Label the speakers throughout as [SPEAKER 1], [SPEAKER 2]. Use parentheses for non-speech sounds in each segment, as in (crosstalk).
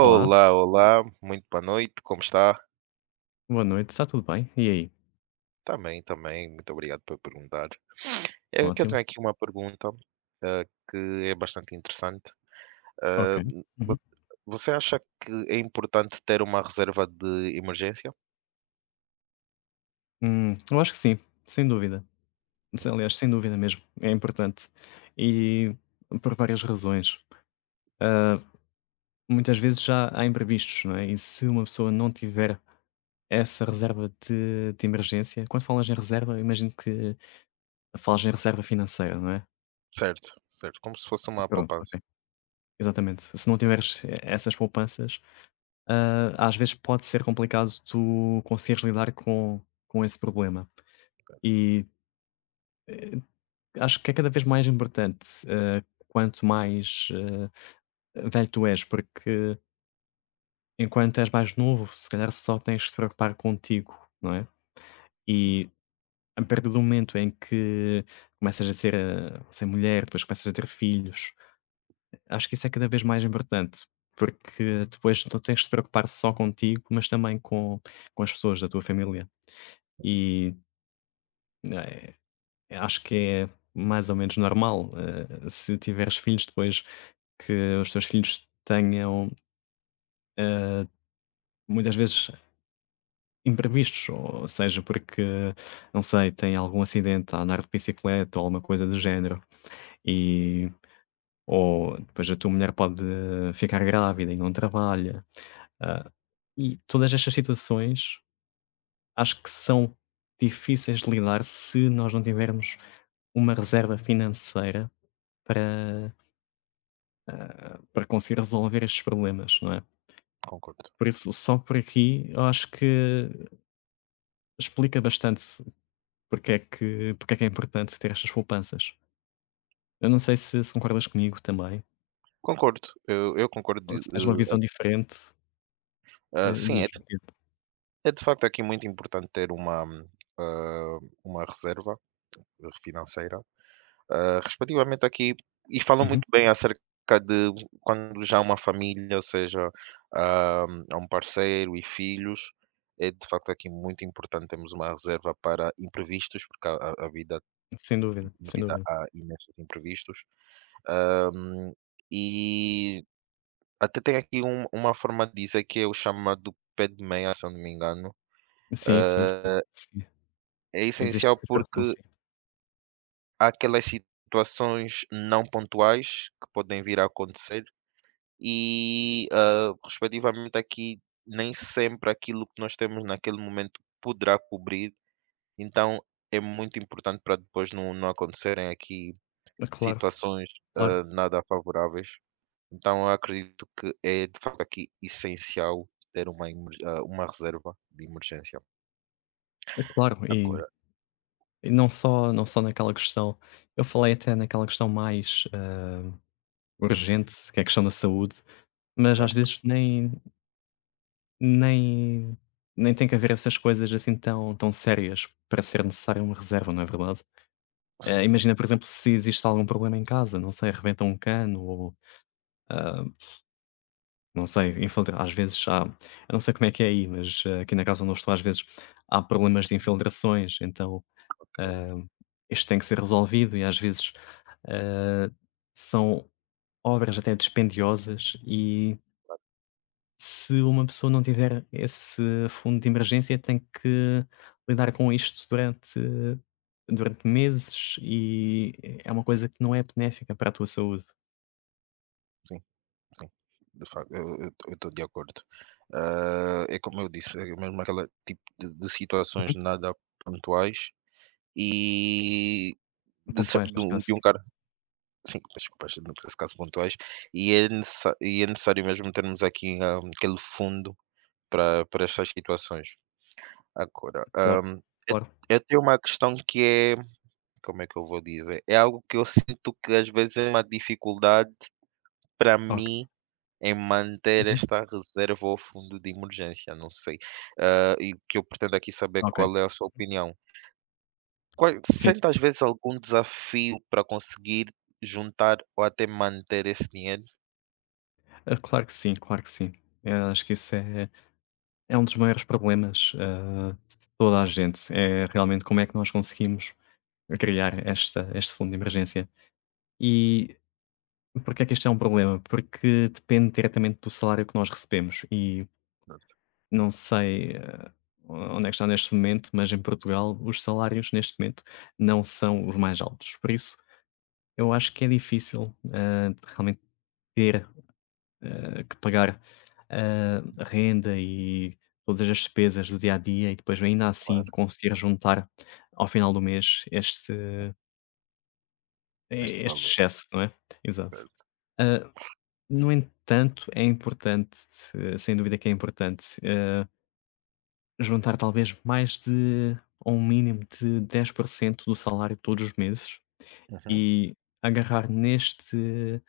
[SPEAKER 1] Olá,
[SPEAKER 2] olá, muito boa noite, como está?
[SPEAKER 1] boa noite, está tudo bem? E aí?
[SPEAKER 2] Também, também, muito obrigado por perguntar. É que eu
[SPEAKER 1] Ótimo,
[SPEAKER 2] tenho aqui uma pergunta, ah, que é bastante interessante. Ah,
[SPEAKER 1] ok. Uhum.
[SPEAKER 2] vo- Você acha que é importante ter uma reserva de emergência?
[SPEAKER 1] Eu acho que sim, sem dúvida.
[SPEAKER 2] Uhum.
[SPEAKER 1] Aliás, sem dúvida mesmo, é importante. E por várias razões. Muitas vezes já há imprevistos, não é? E se uma pessoa não tiver essa reserva de emergência, quando falas em reserva, eu imagino que falas em reserva financeira, não é?
[SPEAKER 2] Certo, certo, como se fosse uma
[SPEAKER 1] Pronto,
[SPEAKER 2] poupança,
[SPEAKER 1] ok. Exatamente. Se não tiveres essas poupanças, às vezes pode ser complicado tu conseguires lidar com esse problema. E acho que é cada vez mais importante, quanto mais, velho tu és, porque enquanto és mais novo, se calhar só tens de te preocupar contigo, não é? E a partir do momento em que começas a ter, ser mulher, depois começas a ter filhos, acho que isso é cada vez mais importante, porque depois não tens de te preocupar só contigo, mas também com as pessoas da tua família. E eh, acho que é mais ou menos normal, se tiveres filhos depois que os teus filhos tenham muitas vezes imprevistos, ou seja, porque, não sei, tem algum acidente a andar de bicicleta ou alguma coisa do género, e ou depois a tua mulher pode ficar grávida e não trabalha. Ah, e todas estas situações acho que são difíceis de lidar se nós não tivermos uma reserva financeira para, para conseguir resolver estes problemas, não é?
[SPEAKER 2] concordo.
[SPEAKER 1] Por isso, só por aqui, eu acho que explica bastante porque é que é importante ter estas poupanças. Eu não sei se se concordas comigo também,
[SPEAKER 2] Concordo, eu concordo.
[SPEAKER 1] ou se tens uma visão diferente,
[SPEAKER 2] Sim,
[SPEAKER 1] diz, diz.
[SPEAKER 2] é de facto aqui muito importante ter uma, ah, uma reserva financeira. Ah, respectivamente aqui e falam
[SPEAKER 1] Uhum.
[SPEAKER 2] muito bem acerca de quando já há uma família, ou seja, há um parceiro e filhos, é de facto aqui muito importante termos uma reserva para imprevistos, porque a vida
[SPEAKER 1] Sem dúvida,
[SPEAKER 2] na
[SPEAKER 1] sem
[SPEAKER 2] vida
[SPEAKER 1] dúvida.
[SPEAKER 2] há imensos imprevistos. Ah, e até tem aqui uma forma de dizer que é o chamado pé de meia, se eu não me engano.
[SPEAKER 1] Sim, sim, sim, sim.
[SPEAKER 2] É
[SPEAKER 1] Existe
[SPEAKER 2] essencial
[SPEAKER 1] essa
[SPEAKER 2] porque
[SPEAKER 1] expressão, sim.
[SPEAKER 2] há aquelas situações não pontuais que podem vir a acontecer e, respectivamente aqui, nem sempre aquilo que nós temos naquele momento poderá cobrir, então é muito importante para depois não acontecerem aqui
[SPEAKER 1] É claro,
[SPEAKER 2] situações,
[SPEAKER 1] claro.
[SPEAKER 2] nada favoráveis. Então eu acredito que é de facto aqui essencial ter uma reserva de emergência.
[SPEAKER 1] É claro,
[SPEAKER 2] Agora
[SPEAKER 1] e não só não só naquela questão eu falei até naquela questão mais,
[SPEAKER 2] uhum,
[SPEAKER 1] urgente, que é a questão da saúde, mas às
[SPEAKER 2] certo,
[SPEAKER 1] vezes nem nem nem tem que haver essas coisas assim tão tão sérias para ser necessária uma reserva, não é verdade?
[SPEAKER 2] sim,
[SPEAKER 1] Imagina, por exemplo, se existe algum problema em casa, não sei, arrebenta um cano ou, ah, não sei, infiltra às vezes há eu não sei como é que é aí, mas aqui na casa onde eu estou às vezes há problemas de infiltrações, então,
[SPEAKER 2] ok,
[SPEAKER 1] ah, isto tem que ser resolvido e às vezes, ah, são obras até dispendiosas e se uma pessoa não tiver esse fundo de emergência, tem que lidar com isto durante durante meses e é uma coisa que não é benéfica para a tua saúde.
[SPEAKER 2] sim. Sim, de facto, eu estou de acordo. Ah, é como eu disse, é mesmo aquele tipo de situações
[SPEAKER 1] Uhum.
[SPEAKER 2] nada pontuais e de,
[SPEAKER 1] Pontuais,
[SPEAKER 2] de
[SPEAKER 1] neste caso,
[SPEAKER 2] de um
[SPEAKER 1] sim.
[SPEAKER 2] cara, sim, desculpa, não precisa ser caso pontuais, e é, e é necessário mesmo termos aqui aquele fundo para, para estas situações. Agora,
[SPEAKER 1] Claro,
[SPEAKER 2] eu
[SPEAKER 1] claro.
[SPEAKER 2] eu tenho uma questão que é, como é que eu vou dizer? É algo que eu sinto que às vezes é uma dificuldade para
[SPEAKER 1] Ok.
[SPEAKER 2] mim em manter
[SPEAKER 1] Uhum.
[SPEAKER 2] esta reserva ou fundo de emergência, não sei. E o que eu pretendo aqui saber
[SPEAKER 1] Ok.
[SPEAKER 2] qual é a sua opinião. Qual,
[SPEAKER 1] Sim.
[SPEAKER 2] sente às vezes algum desafio para conseguir juntar ou até manter esse dinheiro?
[SPEAKER 1] Claro que sim, claro que sim. Acho que isso é é um dos maiores problemas, de toda a gente. É realmente como é que nós conseguimos criar esta este fundo de emergência. E porque é que isto é um problema? Porque depende diretamente do salário que nós recebemos e não sei, onde é que está neste momento, mas em Portugal os salários neste momento não são os mais altos. Por isso, eu acho que é difícil, realmente ter, que pagar, renda e todas as despesas do dia a dia e depois ainda assim
[SPEAKER 2] Claro,
[SPEAKER 1] conseguir juntar ao final do mês este
[SPEAKER 2] este
[SPEAKER 1] este
[SPEAKER 2] valor.
[SPEAKER 1] excesso, não é? Exato.
[SPEAKER 2] Certo.
[SPEAKER 1] Eh, No entanto, é importante, se sem dúvida que é importante, juntar talvez mais de a um mínimo de 10% do salário todos os meses
[SPEAKER 2] Uhum,
[SPEAKER 1] e agarrar neste,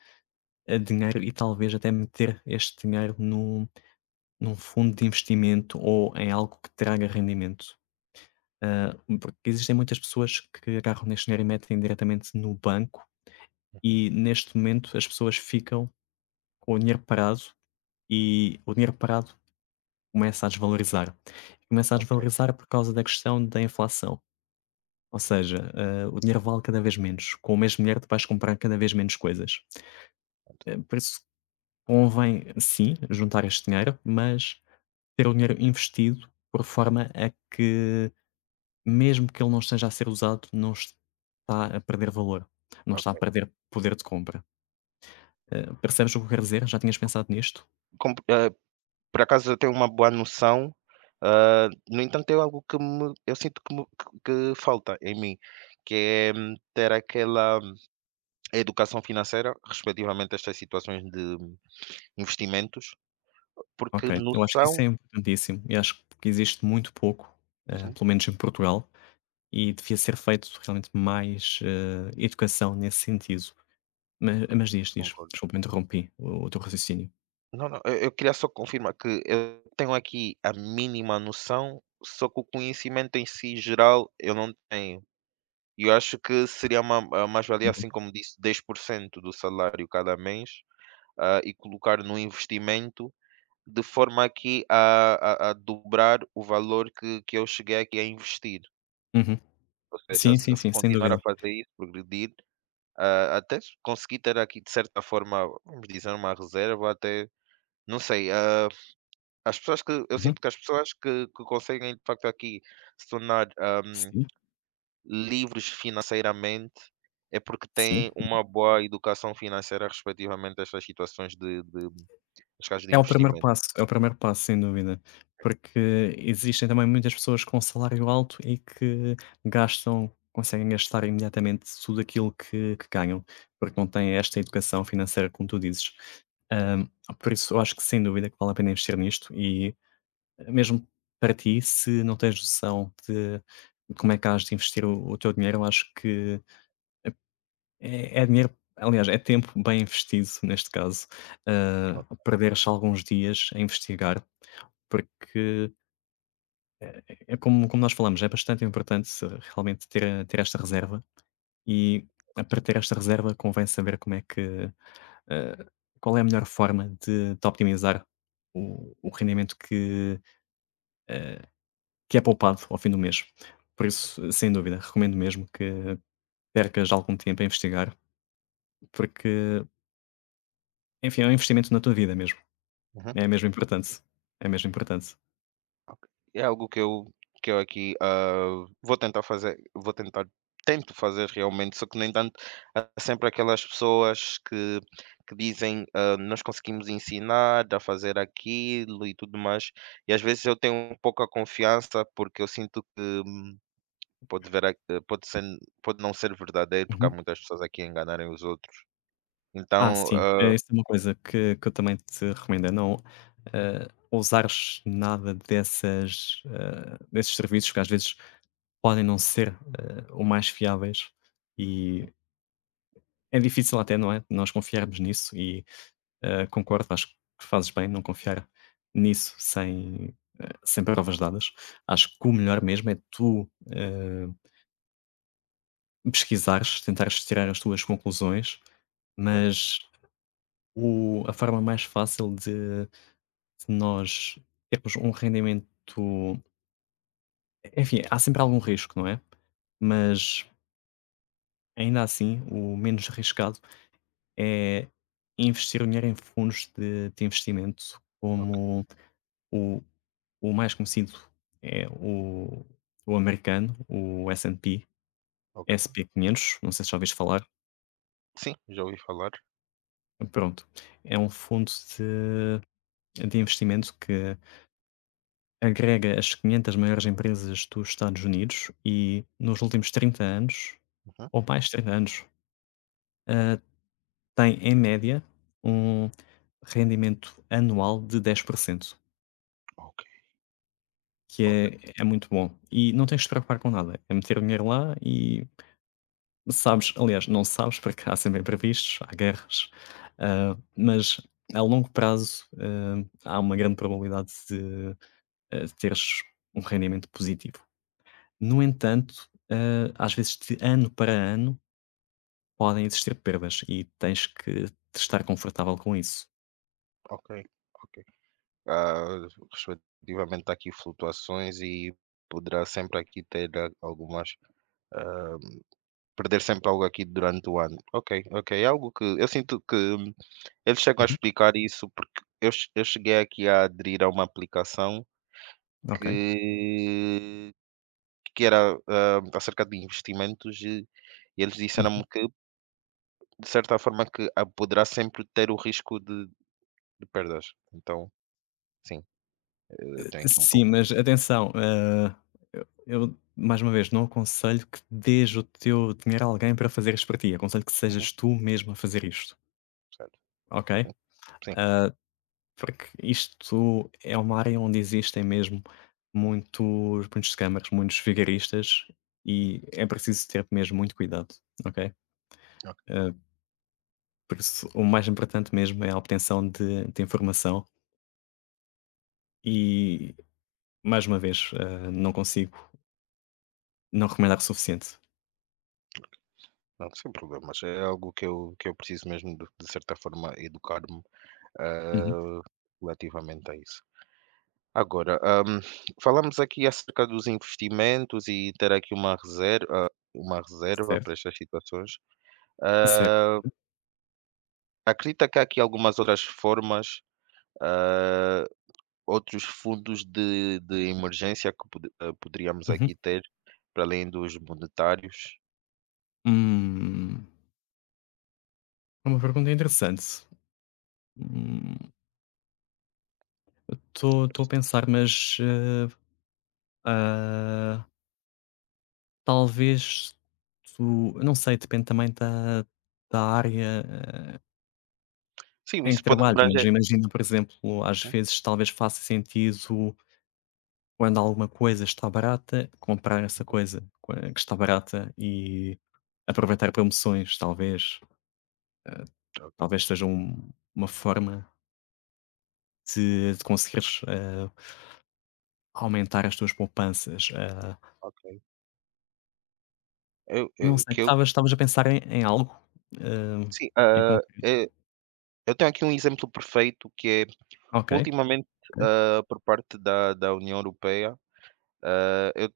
[SPEAKER 1] dinheiro e talvez até meter este dinheiro num fundo de investimento ou em algo que traga rendimento. Ah, Porque existem muitas pessoas que agarram neste dinheiro e metem diretamente no banco
[SPEAKER 2] uhum,
[SPEAKER 1] e, neste momento, as pessoas ficam com o dinheiro parado e o dinheiro parado começa a desvalorizar. Começa a
[SPEAKER 2] ok,
[SPEAKER 1] desvalorizar por causa da questão da inflação. Ou seja, o dinheiro vale cada vez menos. Com o mesmo dinheiro tu vais comprar cada vez menos coisas. Por isso convém, sim, juntar este dinheiro, mas ter o dinheiro investido por forma a que, mesmo que ele não esteja a ser usado, não está a perder valor. Não está a
[SPEAKER 2] ok.
[SPEAKER 1] perder poder de compra. Percebes o que eu quero dizer? Já tinhas pensado nisto?
[SPEAKER 2] Com- eh, Por acaso eu tenho uma boa noção, no entanto é algo que me eu sinto que me que falta em mim, que é ter aquela educação financeira respectivamente a estas situações de investimentos, porque
[SPEAKER 1] Ok. Eu acho que isso
[SPEAKER 2] noção
[SPEAKER 1] é importantíssimo. Eu acho que existe muito pouco,
[SPEAKER 2] uhum,
[SPEAKER 1] pelo menos em Portugal, e devia ser feito realmente mais, educação nesse sentido. Mas diz, diz,
[SPEAKER 2] concordo.
[SPEAKER 1] desculpa, interrompi o teu raciocínio.
[SPEAKER 2] Não, não, eu queria só confirmar que eu tenho aqui a mínima noção, só que o conhecimento em si geral eu não tenho. E eu acho que seria uma a mais-valia,
[SPEAKER 1] Uhum,
[SPEAKER 2] assim como disse, 10% do salário cada mês e colocar no investimento de forma aqui a dobrar o valor que eu cheguei aqui a investir.
[SPEAKER 1] uhum.
[SPEAKER 2] Ou seja,
[SPEAKER 1] Sim, sim, sim, sem
[SPEAKER 2] continuar a
[SPEAKER 1] dúvida.
[SPEAKER 2] fazer isso, progredir, até se conseguir ter aqui, de certa forma, vamos dizer, uma reserva, até, não sei, as pessoas eu
[SPEAKER 1] Uhum.
[SPEAKER 2] sinto que as pessoas que conseguem, de facto, aqui se tornar
[SPEAKER 1] Sim,
[SPEAKER 2] livres financeiramente, é porque
[SPEAKER 1] sim.
[SPEAKER 2] têm uma boa educação financeira respectivamente a estas situações de os casos de
[SPEAKER 1] É o primeiro
[SPEAKER 2] investimento.
[SPEAKER 1] passo, é o primeiro passo, sem dúvida.
[SPEAKER 2] É.
[SPEAKER 1] Porque existem também muitas pessoas com salário alto e que gastam conseguem gastar imediatamente tudo aquilo que ganham, porque não têm esta educação financeira como tu dizes.
[SPEAKER 2] Certo,
[SPEAKER 1] Hã, por isso eu acho que sem dúvida que vale a pena investir nisto e mesmo para ti, se não tens noção de como é que hás de investir o teu dinheiro, eu acho que é dinheiro aliás, é tempo bem investido neste caso,
[SPEAKER 2] top,
[SPEAKER 1] perderes alguns dias a investigar, porque é como nós falamos, é bastante importante realmente ter esta reserva e para ter esta reserva convém saber como é que, hã, qual é a melhor forma de optimizar o rendimento que, ah, que é poupado ao fim do mês. Por
[SPEAKER 2] certo.
[SPEAKER 1] isso, sem dúvida, recomendo mesmo que percas algum tempo a investigar, porque, enfim, é um investimento na tua vida mesmo.
[SPEAKER 2] Uhum.
[SPEAKER 1] É mesmo importante. É mesmo importante.
[SPEAKER 2] É algo que eu aqui, vou tentar tento fazer realmente, só que no entanto há sempre aquelas pessoas que dizem, hã: "Nós conseguimos ensinar a fazer aquilo e tudo mais", e às vezes eu tenho pouca confiança, porque eu sinto que pode ver a pode ser pode não ser verdadeiro, porque há
[SPEAKER 1] Uhum.
[SPEAKER 2] muitas pessoas aqui a enganarem os outros. Então,
[SPEAKER 1] Sim,
[SPEAKER 2] hã
[SPEAKER 1] isso é uma coisa que eu também te recomendo, é não, usares nada dessas, desses serviços que às vezes podem não ser, o mais fiáveis e é difícil até, não é, nós confiarmos nisso e concordo, acho que fazes bem não confiar nisso sem provas dadas. Acho que o melhor mesmo é tu pesquisares, tentares tirar as tuas conclusões,
[SPEAKER 2] certo,
[SPEAKER 1] mas a forma mais fácil de, nós termos um rendimento. Enfim, há sempre algum risco, não é? Mas ainda assim, o menos arriscado é investir o dinheiro em fundos de investimento
[SPEAKER 2] ok,
[SPEAKER 1] como o. O mais conhecido é o americano, o S&P
[SPEAKER 2] ok.
[SPEAKER 1] sp 500. Não sei se já ouviste falar.
[SPEAKER 2] Sim, já ouvi falar.
[SPEAKER 1] Pronto, é um fundo de investimento que agrega as 500 maiores empresas dos Estados Unidos e nos últimos 30 anos,
[SPEAKER 2] Uhum.
[SPEAKER 1] ou mais de 30 anos, hã, tem em média um rendimento anual de 10%,
[SPEAKER 2] Ok,
[SPEAKER 1] que
[SPEAKER 2] ok,
[SPEAKER 1] é muito bom. E não tens de te preocupar com nada, é meter dinheiro lá e sabes aliás, não sabes, porque há sempre imprevistos, há guerras, mas a longo prazo, há uma grande probabilidade de, teres um rendimento positivo. No entanto, às vezes de ano para ano podem existir perdas e tens que te estar confortável com isso.
[SPEAKER 2] ok, ok. Ah, respectivamente há aqui flutuações e poderá sempre aqui ter a algumas perder sempre algo aqui durante o ano. Ok, ok, é algo que eu sinto que eles chegam a
[SPEAKER 1] Uhum,
[SPEAKER 2] explicar isso, porque eu cheguei aqui a aderir a uma aplicação
[SPEAKER 1] ok.
[SPEAKER 2] que que era, acerca de investimentos e eles
[SPEAKER 1] Uhum.
[SPEAKER 2] disseram-me que, de certa forma, que poderá sempre ter o risco de perdas. Então, sim, eu tenho aqui um
[SPEAKER 1] Sim,
[SPEAKER 2] pouco.
[SPEAKER 1] mas atenção, eu mais uma vez não aconselho que dês o teu dinheiro a alguém para fazer isto para ti, aconselho que
[SPEAKER 2] Uhum,
[SPEAKER 1] sejas tu mesmo a fazer isto,
[SPEAKER 2] certo.
[SPEAKER 1] ok?
[SPEAKER 2] Sim, sim.
[SPEAKER 1] Ah, Porque isto é uma área onde existem mesmo muitos, muitos scammers, muitos vigaristas e é preciso ter mesmo muito cuidado, ok?
[SPEAKER 2] Ok.
[SPEAKER 1] Ah, por isso, o mais importante mesmo é a obtenção de informação e, mais uma vez, não consigo não recomendar o suficiente.
[SPEAKER 2] Não, sem problemas. É algo que eu preciso mesmo de certa forma educar-me,
[SPEAKER 1] Uhum.
[SPEAKER 2] ah, relativamente a isso. Agora, hum, falamos aqui acerca dos investimentos e ter aqui uma reserva
[SPEAKER 1] Certo,
[SPEAKER 2] para estas situações.
[SPEAKER 1] certo.
[SPEAKER 2] Ah, Acredita que há aqui algumas outras formas ah, outros fundos de emergência que poderíamos
[SPEAKER 1] Uhum.
[SPEAKER 2] aqui ter, para além dos monetários.
[SPEAKER 1] Hum, é uma pergunta interessante. Estou a pensar, mas ah, talvez tu eu não sei, depende também da área,
[SPEAKER 2] Sim,
[SPEAKER 1] em
[SPEAKER 2] isso
[SPEAKER 1] que
[SPEAKER 2] pode
[SPEAKER 1] trabalhes, mas
[SPEAKER 2] abranger.
[SPEAKER 1] imagina, por exemplo, às
[SPEAKER 2] Uhum,
[SPEAKER 1] vezes talvez faça sentido, quando alguma coisa está barata, comprar essa
[SPEAKER 2] uhum,
[SPEAKER 1] coisa qua que está barata e aproveitar promoções, talvez.
[SPEAKER 2] ok.
[SPEAKER 1] Talvez seja uma forma de conseguires, aumentar as tuas poupanças.
[SPEAKER 2] Ok. Eu,
[SPEAKER 1] Não
[SPEAKER 2] eu,
[SPEAKER 1] sei,
[SPEAKER 2] que eu,
[SPEAKER 1] estavas a pensar em algo, hã,
[SPEAKER 2] sim,
[SPEAKER 1] em concreto?
[SPEAKER 2] eu tenho aqui um exemplo perfeito que é,
[SPEAKER 1] Ok,
[SPEAKER 2] ultimamente,
[SPEAKER 1] ok.
[SPEAKER 2] por parte da União Europeia, eu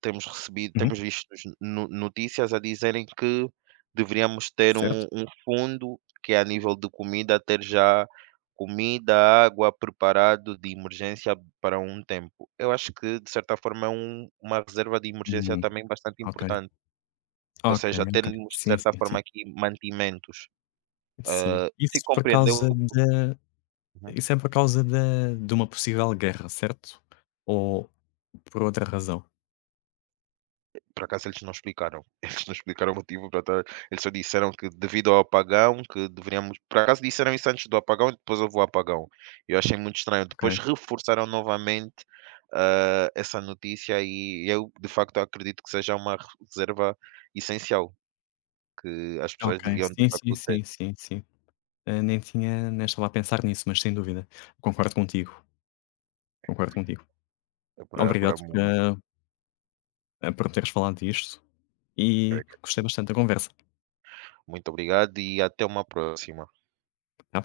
[SPEAKER 1] Uhum,
[SPEAKER 2] temos visto no notícias a dizerem que deveríamos ter
[SPEAKER 1] certo.
[SPEAKER 2] um fundo que é a nível de comida ter já comida, água preparado de emergência para um tempo. Eu acho que de certa forma é uma reserva de emergência
[SPEAKER 1] Hum.
[SPEAKER 2] também bastante
[SPEAKER 1] Ok,
[SPEAKER 2] importante, ou
[SPEAKER 1] ok,
[SPEAKER 2] seja,
[SPEAKER 1] ok.
[SPEAKER 2] termos de
[SPEAKER 1] Sim,
[SPEAKER 2] certa
[SPEAKER 1] sim,
[SPEAKER 2] forma
[SPEAKER 1] sim.
[SPEAKER 2] aqui mantimentos,
[SPEAKER 1] Sim.
[SPEAKER 2] se compreendeu uhum.
[SPEAKER 1] Isso é por causa da de uma possível guerra, certo? Ou por outra razão?
[SPEAKER 2] Por acaso eles não explicaram. (laughs) Eles não explicaram o motivo para estar. Eles só disseram que devido ao apagão, que deveríamos. Por acaso disseram isso antes do apagão e depois houve o apagão. Eu achei muito estranho.
[SPEAKER 1] Ok,
[SPEAKER 2] Depois reforçaram novamente essa notícia e eu de facto acredito que seja uma reserva essencial que as pessoas
[SPEAKER 1] ok.
[SPEAKER 2] deviam de
[SPEAKER 1] Sim, sim,
[SPEAKER 2] facto ter
[SPEAKER 1] sim, sim, sim. Nem tinha nem estava a pensar nisso, mas sem dúvida. Concordo contigo, concordo contigo.
[SPEAKER 2] para, para o
[SPEAKER 1] Obrigado por,
[SPEAKER 2] momento.
[SPEAKER 1] por me teres falado disto
[SPEAKER 2] Ok,
[SPEAKER 1] e
[SPEAKER 2] ok.
[SPEAKER 1] gostei bastante da conversa.
[SPEAKER 2] Muito obrigado e até uma próxima.
[SPEAKER 1] Até à